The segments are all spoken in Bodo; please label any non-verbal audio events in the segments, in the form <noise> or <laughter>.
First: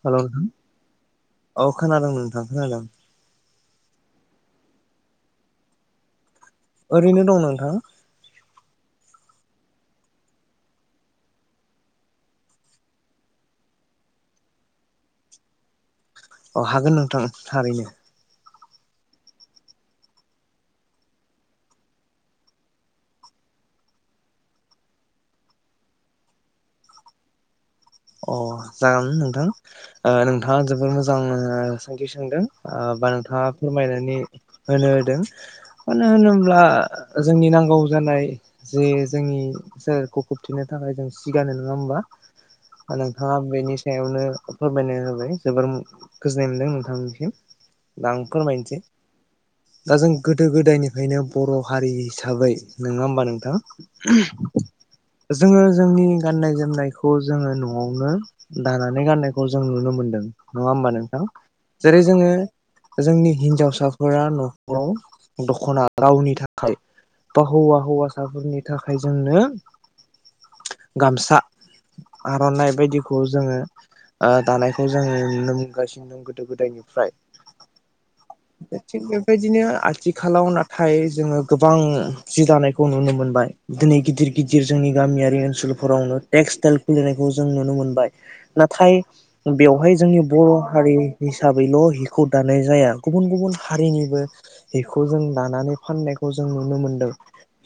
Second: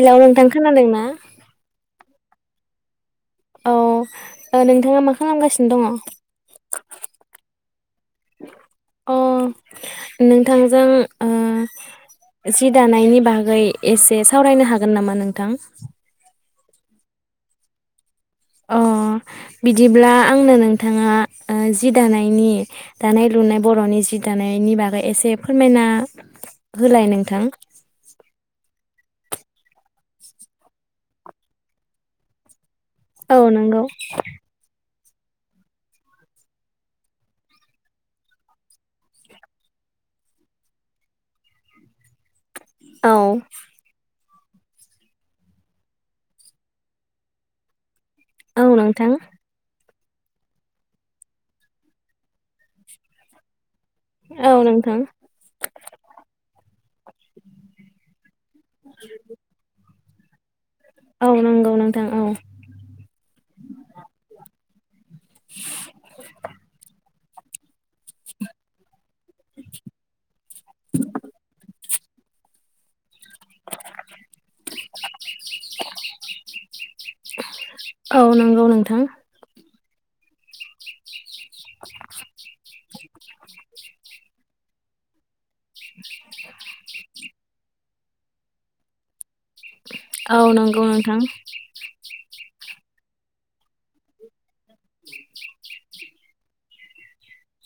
हेलौ नोंथां खोनादोंना ओं खोनादों औ ओ नोंथाङा मा खालामगासिनो दङ? ओरैनो दं नोंथां। अ नोंथांजों ओ जि दानायनि बागै एसे सावरायनो हागोन नामा नोंथां? अ हागोन नोंथां थारैनो। अ बिदिब्ला आंनो नोंथाङा ओ जि दानायनि दानाय लुनाय बर'नि जि दानायनि बागै एसे फोरमायना होलाय नोंथां। अ जागोन नोंथां ओ नोंथाङा जोबोर मोजां सोंथि सोंदों। ओ बा औ नोंथाङा नंगौ फोरमायनानै होनो दों मानो होनोब्ला जोंनि नांगौ जानाय जे जोंनि सोलेरखौ खोबथेनो थाखाय जों सि गानो नंङा होमबा? औ नोंथाङा बेनि सायावनो फोरमायना होबाय जोबोर गोजोननाय मोनदों नोंथांमोननिसिम। आं औ फोरमायनोसै। नोंथां दा जों गोदो-गोदायनिफ्रायनो बर' हारि हिसाबै नङा होमबा नोंथां? औ नोंथां जोंङो जोंनि गाननाय जोमनायखौ जोंङो नु न'आवनो दानानै गाननायखौ जों नुनो मोनदों। नङा होमबा नोंथां? औ नंगौ जेरै नोंथां औ जोंङो जोंनि हिनजावसाफोरा न'खराव दख'ना रावनि थाखाय बा हौवा हौवासाफोरनि थाखाय जोंनो गामसा। गाननाय बायदि खौ जोंङो ओ दानायखौ जोंङो नुनो मोनगासिनो गोदो गोदायनिफ्राय औ नंगौ नोंथां थिग बेबायदिनो आथि आथिखालाव नाथाय जोंङो गोबां जि दानायखौ नुनो मोनबाय दिनै गिदिर गिदिर जोंनि गामियारि ओनसोल फोरावनो टेक्सटाइल खुलिनाय जों नुनो मोनबाय नाथाय बेवहाय जोंनि औ बर' नंगौ हारि नोंथां हिसाबैल' हि खौ दानाय जाया गुबुन गुबुन हारिनिबो बेखौ जों दानानै फाननाय खौ जों नुनो मोनदों।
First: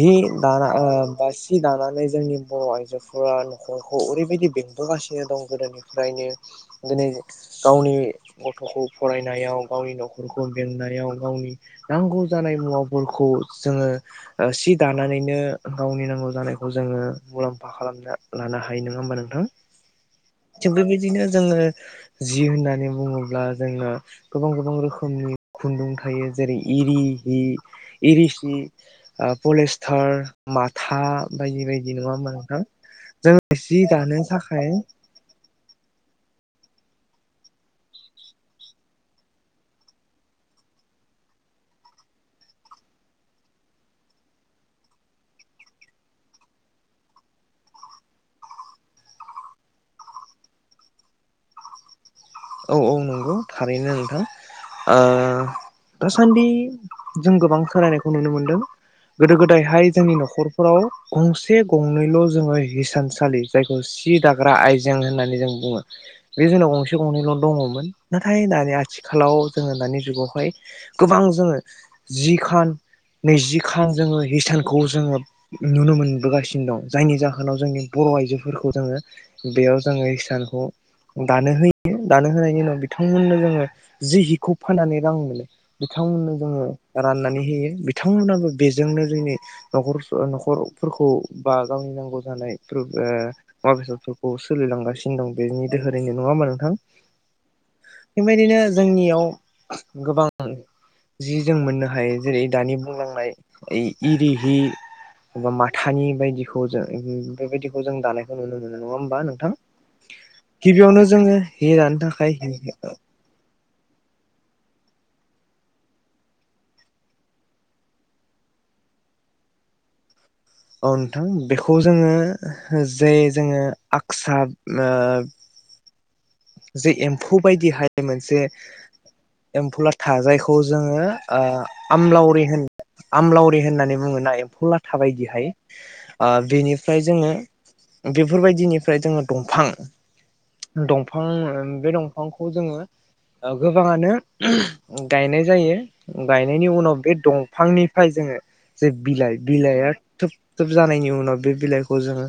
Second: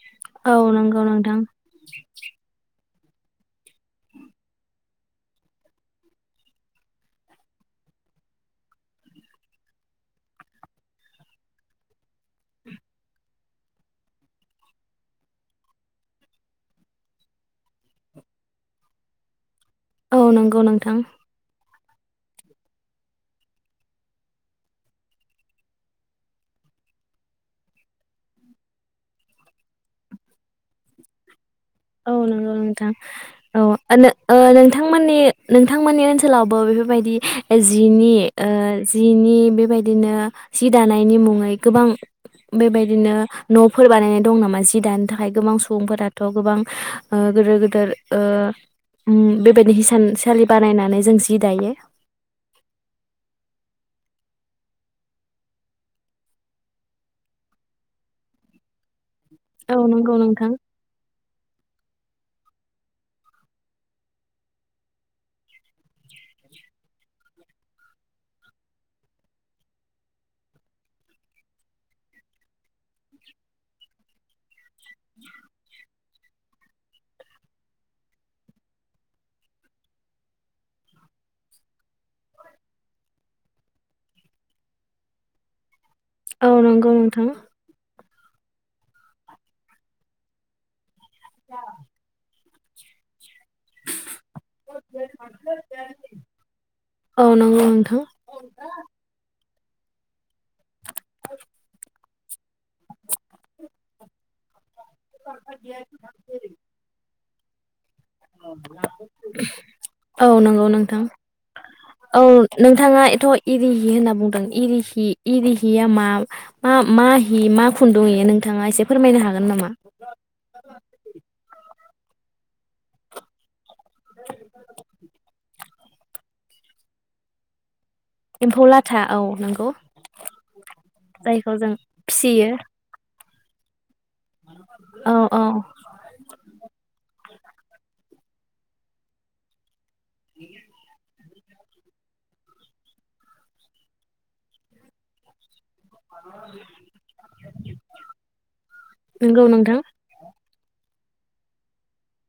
हि औ दाना ओ नंगौ बा नोंथां सि दानानै जोंनि बर' आइजोफोरा न'खरखौ ओरै बेबायदि बेंबोगासिनो दं गोदोनिफ्रायनो। दिनै गावनि गथ'खौ फरायनायाव गावनि न'खरखौ बेंनायाव गावनि नांगौ जानाय मुवाफोरखौ जोंङो सि दानानैनो गावनि नांगौ जानायखौ जोंङो मुलाम्फा खालामना लानो हायो नंङा होमबा नोंथां? थां। औ नंगौ नोंथां। जि होननानै बुंङोब्ला जोंङो गोबां गोबां रोखोमनि खुन्दुं थायो जेरै इरि हि, इरि सि, ओ पलेस्टार, माथा। बायदि बायदि नङा औ होमबा नंगौ नोंथां जोंङो औ जि ओ दानो ओ थाखाय नोंथांमोननि नोंथांमोन नोंथांमोननि ओनसोलावबो बेफोरबायदि जिनि ओ जिनि बेबायदिनो जि दानायनि मुङै गोबां बेबायदिनो न'फोर बानायनाय दं नामा जि दानो थाखाय गोबां सुबुंफोराथ' गोबां ओ गोदोर गोदोर ओ उम बेबायदि हिसानसालि बानायनानै जों जि दायो। औ औ नंगौ थारैनो नोंथां ओ दासान्दि जों गोबां सोलायनायखौ नुनो मोनदों। गोदो औ गोदायहाय जोंनि नंगौ नोंथां न'खरफोराव गंसे गंनैल' जोङो हिसानसालि जायखौ सि दाग्रा आयजें होननानै जों बुङो बे जोंनाव गंसे गंनैल' दङमोन नाथाय दानि आथिखालाव जोङो दानि जुगावहाय गोबां जोङो जिखान, नैजि खान जोङो हिसान खौ जोङो नुनो मोन नुबोगासिनो दं जायनि जाहोनाव जोंनि बर' आइजोफोरखौ जोङो बेयाव जोङो हिसानखौ दानो होयो यो दानो होनायनि उनाव बिथांमोननो जोङो जि हिखौ फाननानै रां मोनो। बिथांमोननो औ जोङो नंगौ नोंथां राननानै होयो। बिथांमोनाबो बेजोंनो जोंनि न'खर न'खरफोरखौ बा गावनि नांगौ जानाय फोर ओ मुवा-बेसादफोरखौ सोलिलांगासिनो दं बेनि दोहोरैनो नङा होनबा नोंथां ओं औ नंगौ नोंथां बेबायदिनो जोंनियाव गोबां जि जों मोननो हायो जेरै दानि बुंलां बाय इरि हि, बा माथानि बायदिखौ जों बेबायदि जों दानायखौ नुनो मोनो नङा होमबा नोंथां औ नंगौ नोंथां। गिबियावनो जोङो हि दानो औ थाखाय नोंथाङा एथ' इरिहि होनना बुंदों इरिहि इरिहिया मा मा हि मा खुन्दुं इयो नोंथाङा एसे फोरमायनो हागोन नामा औ नोंथां बे खौ जोङो जे जोङो आक्सार ओ जे एम्फौ बायदिहाय बे मोनसे एम्फौ लाथा औ नंगौ एम्फु लाथा जायखौ जोङो ओ जायखौ जों आमलावरि फिसियो होनो। आमलावरि होननानै बुङोना एम्फौ लाथा औ औ बायदिहाय ओ बेनिफ्राय जोङो बेफोरबायदिनिफ्राय जोङो दंफां दं दंफां बे दंफांखौ जोङो ओ गोबाङानो गायनाय जायो। गायनायनि उनाव बे दंफांनिफ्राय जोङो जे बिलाइ नंगौ नोंथां बिलाइआ थोब थोब जानायनि उन उनाव बे बिलाइखौ जोङो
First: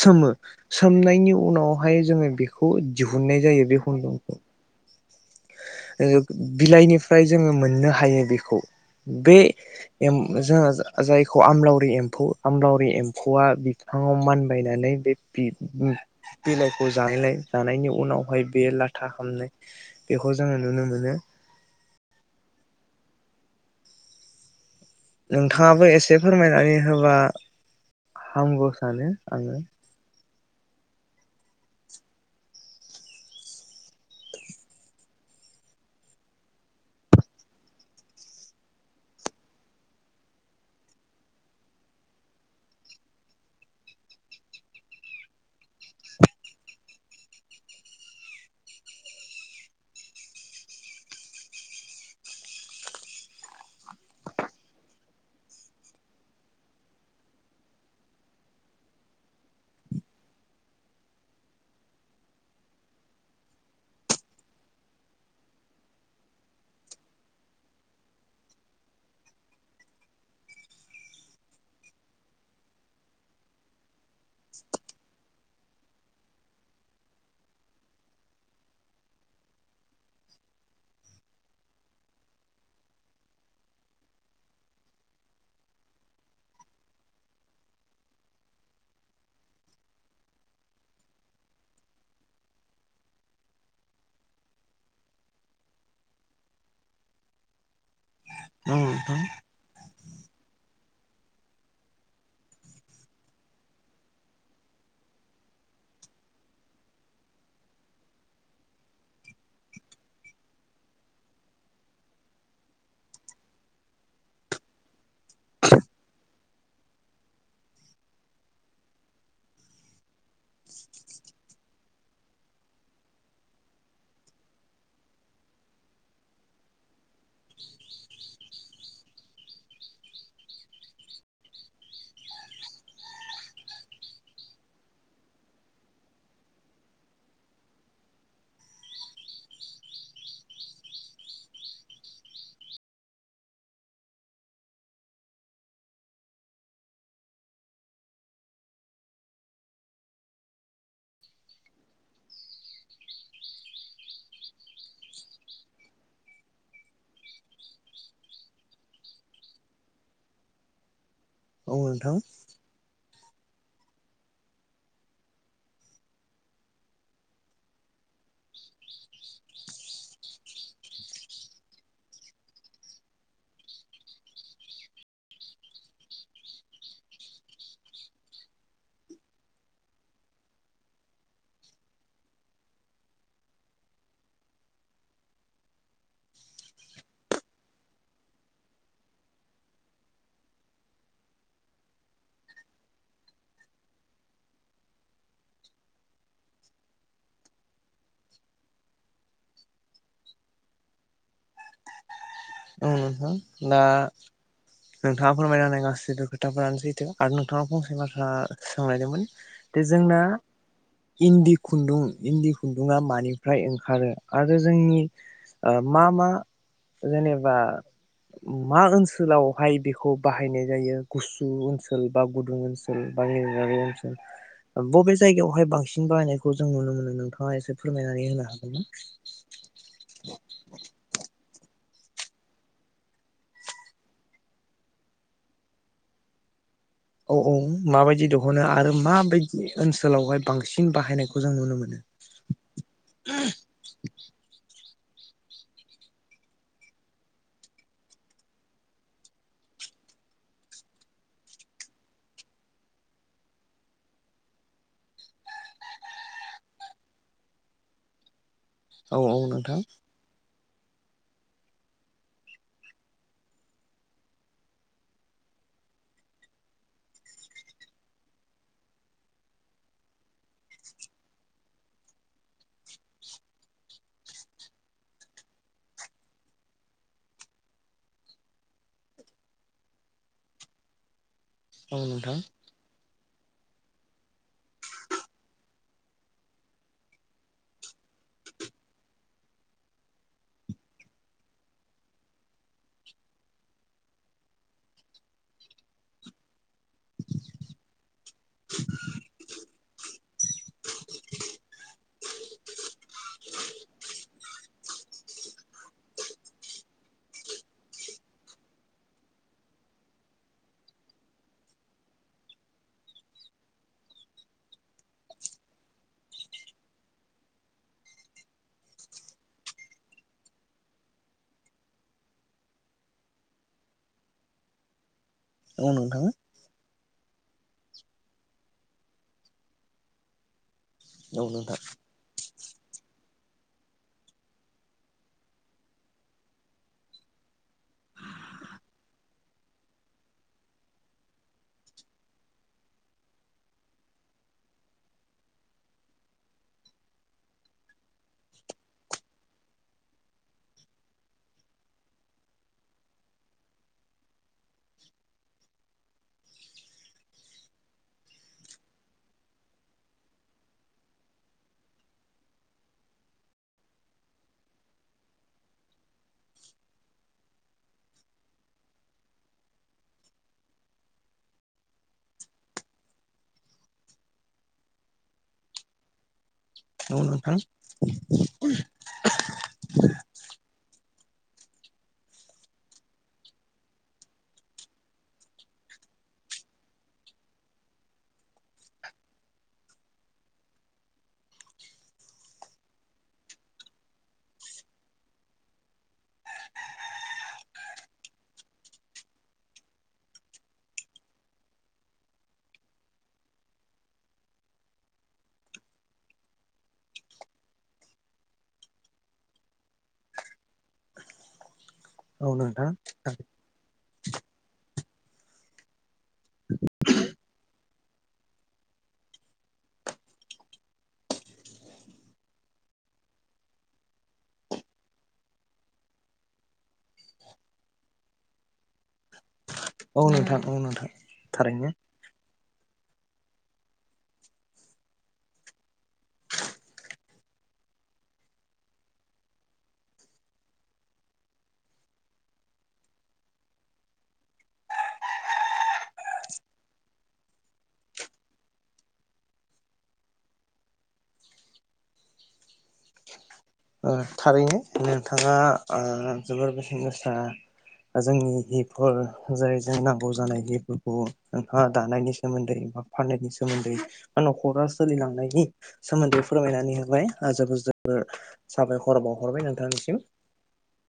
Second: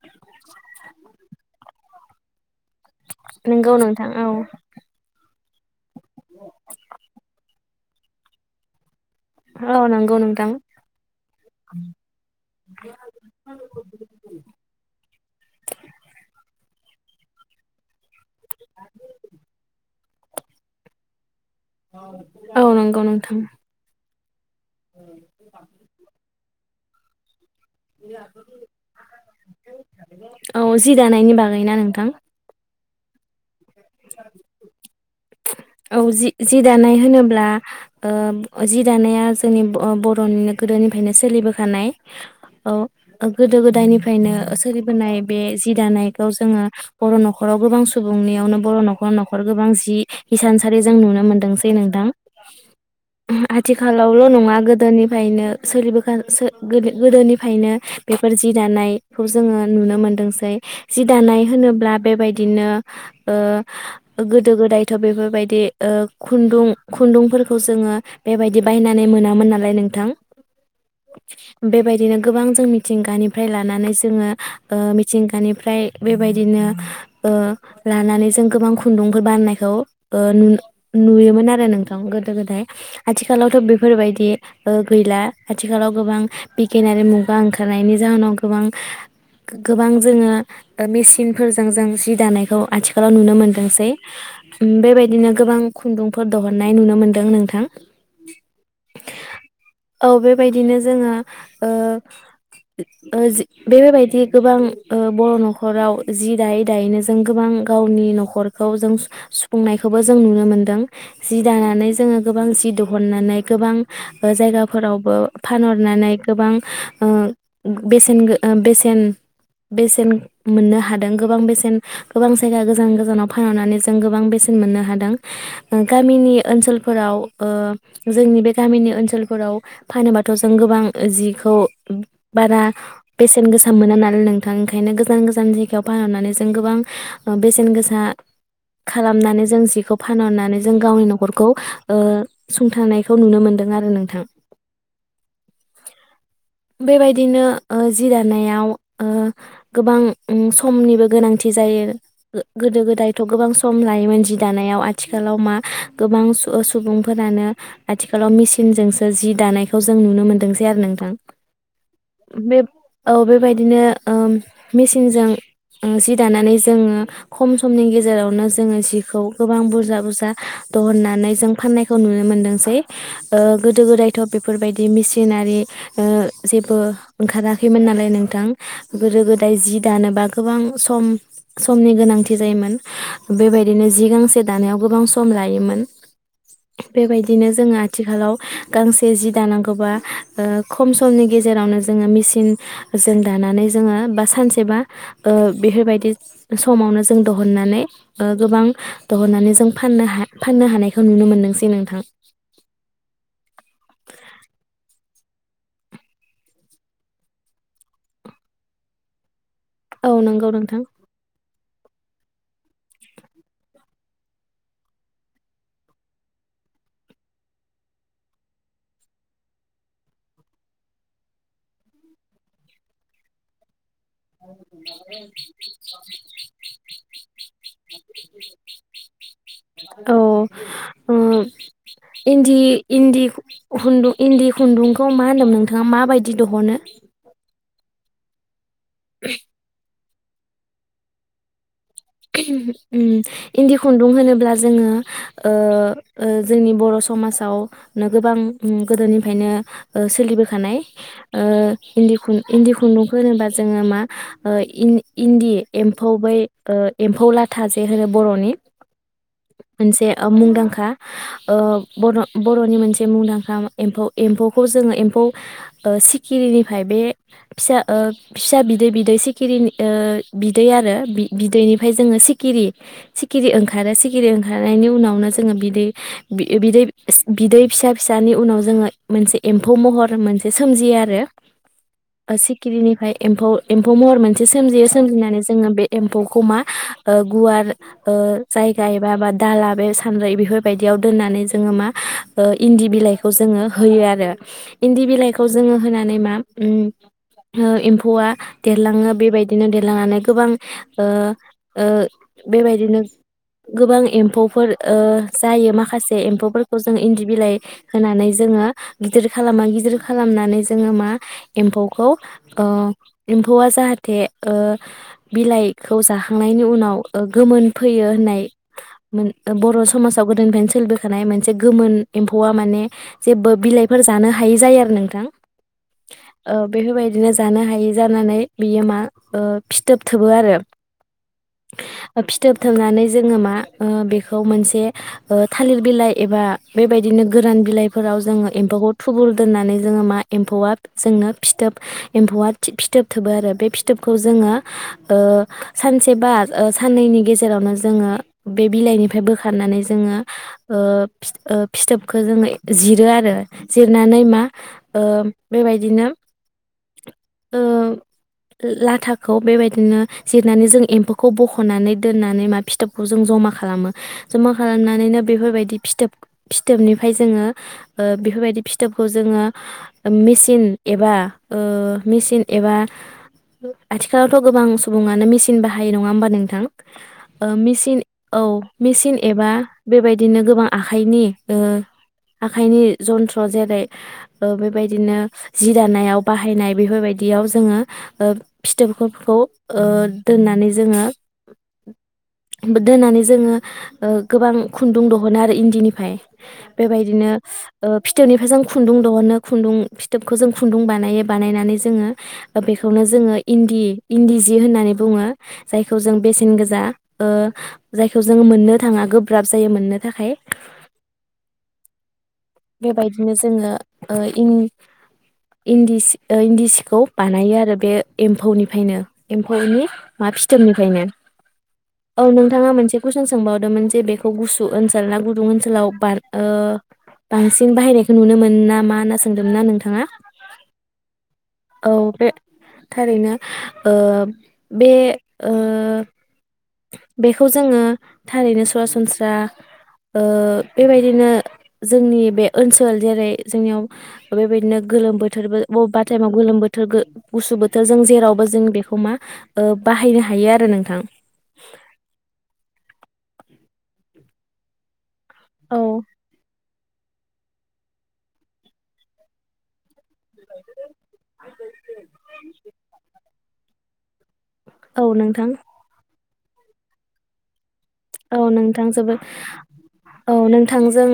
सोमो सोमनायनि उनावहाय जोङो बेखौ दिहुननाय जायो नंगौ बे नोंथां औ खुन्दुंखौ। ओ बिलाइनिफ्राय जोङो मोननो हा हायो बेखौ। बे औ नंगौ एम नोंथां जों जायखौ आमलावरि एम्फौ आमलावरि एम्फौआ बिफाङाव मानबायनानै बे बिब-बिलाइ खौ जानायलाय जानायनि उनाव बेहाय बे लाथा हामनाय बेखौ जोङो नुनो मोनो । औ नंगौ नोंथां। नोंथाङाबो एसे फोरमायनानै हो होबा हामगौ सानो आङो। औ जि दानायनि बागैना नोंथां? <inaudible> औ जि जि दानाय होनोब्ला ओ जि दानाया जोंनि ब-बर'निनो गोदोनिफ्रायनो सोलिबोखानाय औ गोदो गोदायनिफ्रायनो सोलिबोनाय बे जि दानायखौ जोङो बर' न'खराव गोबां सुबुंनियावनो बर' न'खर न'खर गोबां जि इसानसालि जों नुनो मोनदोंसै नोंथां ओ आथिखालावल' नङा गोदोनिफ्रायनो सोलिबो खानाय सो-सोलि गोदोनिफ्रायनो बेफोर जि दानायखौ जोङो नुनो मोनदोंसै। जि दानाय होनोब्ला बेबायदिनो ओ गोदो गोदाय थ' बेफोरबायदि ओ खुन्दुं खुन्दुंफोरखौ जोङो बेबायदि बायनानै मोनामोन नालाय नोंथां। बेबायदिनो गोबां जों मिथिंगानिफ्राय लानानै जोङो मिथिंगानिफ्राय बेबायदिनो ओ लानानै ओ जों गोबां खुन्दुंफोर बानायनायखौ ओ नु-नुयोमोन आरो नोंथां गोदो गोदाय आथिखालावथ' बेफोरबायदि ओ गैला आथिखालाव गोबां पकेनारि मुगा ओंखारनायनि जाहोनाव गोबां गोबां जोङो मेसिनफोरजों जों सज दानायखौ आथिखालाव नुनो मोनदोंसै। उम बेबायदिनो गोबां खुन्दुंफोर दहननाय नुनो मोनदों नोंथां। औ नोंथां औ बेबायदिनो जोङो ओ ओ जि बेबायदि गोबां बर' नखराव जि दायै दायैनो जों गोबां गावनि नखरखौ जों सुफुंनायखौबो जों नुनो मोनदों। जि दानानै जोङो गोबां जि दहननानै गोबां जायगाफोरावबो फानहरनानै गोबां ओ बेसेन बेसेन बेसेन मोननो हादों गोबां बेसेन गोबां जायगा गोजान गोजानाव फानहरनानै जों जों गोबां बेसेन मोननो हादों गामिनि ओनसोलफोराव ओ जोंनि बे गामिनि ओनसोलफोराव फानोबाथ' जों गोबां जिखौ बारा बेसेन गोसा मोना नालाय नोंथां ओंखायनो गोजान गोजान जायगायाव फानहरनानै जों गोबां बेसेन गोसा खालामनानै जों जिखौ फानहरनानै जों गावनि नखरखौ ओ सुंथानायखौ नुनो मोनदों आरो नोंथां। बेबायदिनो जि दानायाव गोबां समनिबो गोनांथि जायो। गोदो गोदायथ गोबां सम सम लायोमोन जि दानायाव आथिखालाव मा गोबां सुबुंफोरानो आथिखालाव मेसिनजोंसो जि दानायखौ जों नुनो मोनदोंसै आरो नोंथां। औ नोंथां। बे औ बे बायदिनो ओम मेसिनजों ओ सि दानानै जोङो खम समनि गेजेरावनो जोङो जिखौ गोबां बुरजा बुरजा दहननानै जों फाननायखौ नुनो मोनदोंसै। ओ गोदो गोदायथ' बेफोरबायदि मेसिनारि ओ जेबो ओंखाराखैमोन नालाय नोंथां। गोदो गोदाय जि दानोबा गोबां सम-समनि गोनांथि जायोमोन। बे बायदिनो जि गांसे दानायाव गोबां सम लायोमोन। बे बायदिनो जोङो आथिखालाव गांसे जि दानांगौबा ओ खम समनि गेजेरावनो जोङो मेसिन जों दानानै जोङो बा सानसेबा ओ बे फोरबायदि समावनो जों दिहुननानै ओ गोबां दहनानै जों फाननो हा फाननो हानायखौ नुनो मोनदोंसै नोंथां। औ नोंथां दा नोंथाङा फोरमायना होनाय गासैबो खोथाफोरानो सैथो आरो नोंथाङा फंसे बाथ्रा सोंलायदोंमोन। बे औ जोंना नंगौ नोंथां इन्दि खुन्दुं इन्दि खुन्दुङा मानिफ्राय ओंखारो आरो जोंनि ओ मा मा जेनेब बा मा ओनसोलावहाय बेखौ बाहायनाय जायो गुसु ओनसोल बा गुदुं ओनसोल <unintelligible> ओनस बबे जायगायावहाय बांसिन बाहायनायखौ जों नुनो मोनो नोंथाङा एसे फोरमायनानै होनो हागोन ना? औ ओ इन्दि इन्दि खुन्दुं इन्दि खुन्दुंखौ मा होन्दों नोंथाङा माबायदि दिहनो। औ औ माबायदि दिहनो आ आरो माबायदि ओनस सोलावहाय बांसिन बाहायनायखौ जों नुनो मोनो? उम इन्दि खुन्दुं होनोब्ला जोङो। ओ ओ जोंनि बर' समाजावनो गोबां उम गोदोनिफ्रायनो ओ सोलिबोखानाय ओ इन्दि खुन इन्दि खुन्दुंखौ होनोबा जोङो मा ओ इन इन्दि एम्फौ बै ओ एम्फौ लाथा जे होनो बर'नि औ औ नोंथां मोनसे ओ मुंदांखा हा ओ बर' बर'नि मोनसे मुंदांखा मा एम्फौ एम्फौखौ जोङो एम्फौ ओ सिखिरिनिफाय बे फिसा ओ फिसा बिदै बिदै सिखिरिनि ओ बिदै आरो बि बिदैनिफ्राय जोङो सिखिरि सिखिरि ओंखारो सिखिरि ओंखारनायनि उनावनो जोङो बिदै-बि-बिदै सि बिदै फिसा फिसानि उनाव जोङो मोनसे एम्फौ महर मोनसे सोमजियो आरो। औ ओ नोंथां सिखिरिनिफाय एम्फौ एम्फौ महर मोनसे सोमजियो सोमजिनानै जोङो बे एम्फौखौ मा ओ गुवार ओ जायगा एबा बा दाला बे सानद्रै बेफोरबायदियाव दोननानै जोङो मा ओ इन्दि बिलाइखौ जोङो होयो आरो। इन्दि बिलाइखौ जोङो होनानै मा उम हो एम्फौआ देरलाङो बेबायदिनो दे लांनानै गोबां ओ ओ बेबायदिनो गोबां एम्फौफोर ओ जायो माखासे एम्फौफोरखौ जों इन्दि बिलाइ होनानै जोङो गिदिर खालामो गिदिर खालामनानै जोङो मा एम्फौखौ ओ एम्फौआ जाहाथे ओ बिलाइखौ जाखांनायनि उनाव ओ गोमोन फैयो होननाय मोन बर' समाजाव गोदोनिफ्रायनो सोलिबोखानाय मोनसे गोमोन एम्फौआ माने जेबो बिलाइफोर जानो हायि जायो आरो नोंथां औ नोंथां ओ बेफोरबायदिनो जो जानो हायि जानानै बियो मा ओ फिथ थोब थोबो आरो औ नोंथां। फिथोब थोबनानै जोङो मा ओ बेखौ मोनसे ओ थालिर बिलाइ एबा बेबायदिनो गोरान बिलाइफोराव जोङो एम्फौखौ थुबुर दोननानै जोङो मा एम्फौआ जोंनो फिथोब एम्फौआ फिथोब थोबो आरो बे फिथोबखौ जोङो ओ सानसे बा ओ साननैनि गेजेरावनो जोङो बे बिलाइनिफ्राय बोखारनानै जोङो ओ फिथ फिथोबखौ ओ जोङो जिरो आरो जिरनानै मा ओ बेबायदिनो ओ लाथा खौ बेबायदिनो जिरनानै जों एम्फौखौ बख'नानै दोननानै मा फिथोबखौ जों जमा खालामो। जमा खालामनानैनो बेफोरबायदि फिथोब फिथोबनिफ्राय जोङो ओ बेफोरबायदि फिथोबखौ जोङो मेसिन एबा ओ मेसिन एबा आथिखालावथ' गोबां सुबुङानो मेसिन बाहायो नङा होमबा नों थां औ ओ नोंथां मेसिन औ मेसिन एबा बेबायदिनो गोबां आखाइनि ओ आखाइनि जन्थ्र जेरै ओ बेबायदिनो जि दानायाव बाहायनाय बेफोरबायदियाव जोङो ओ फिथोबफोरखौ ओ दोननानै जोङो दोननानै जोङो ओ गोबां खुन्दुं दिहुनो आरो इन्दिनिफाय। बेबायदिनो फिथोबनिफ्राय जों खुन्दुं दिहनो खुन्दुं फिथोबखौ जों खुन्दुं बानायो बानायनानै जोङो ओ बेखौनो जोङो इन्दि -इन्दि जि होननानै बुङो जायखौ जों बेसेन गोजा जायखौ ओ जों मोननो थाङा गोब्राब जायो मोननो थाखाय औ नोंथां बेबायदिनो जोङो ओ इन्दि सि इन्दि सिखौ बानायो आरो बे एम्फौनिफ्रायनो एम्फौनि मा फिथोबनिफ्रायनो औ नोंथाङा मोनसे कुइसन सोंबावदोंमोन जे बेखौ गुसु ओनसोल ना गुदुं ओनसोलाव बार ओ बांसिन बाहायनायखौ नुनो मोनो ना मा होनना सोंदोंमोन ना नोंथांआ औ नोंथां औ नोंथां थारैनो औ बे थारैनो ओ बे बेखौ जोङो थारैनो सरासनस्रा ओ बेबायदिनो जोंनि बे ओनसोल जेरै जोंनियाव बेबायदिनो गोलोम बोथोरबो बबेबा टाइमाव गोलोम बोथोर गुसु बोथोर जों जेरावबो जों बेखौ मा बाहायनो हायो आरो नोंथां ओ थारैनो बिथाङा औ जोबोर बेस्त जोंनि बैफोर जाय नांगौ जानायफोरखौ नों दानायनि सोमोन्दै बा फाननायनि सोमोन्दै न'खरा औ नोंथां सोलिलांनायनि सोमोन्दै फोरमायनानै होबाय औ आजाबुजा ब नोंथां जोबोद औ नोंथांजों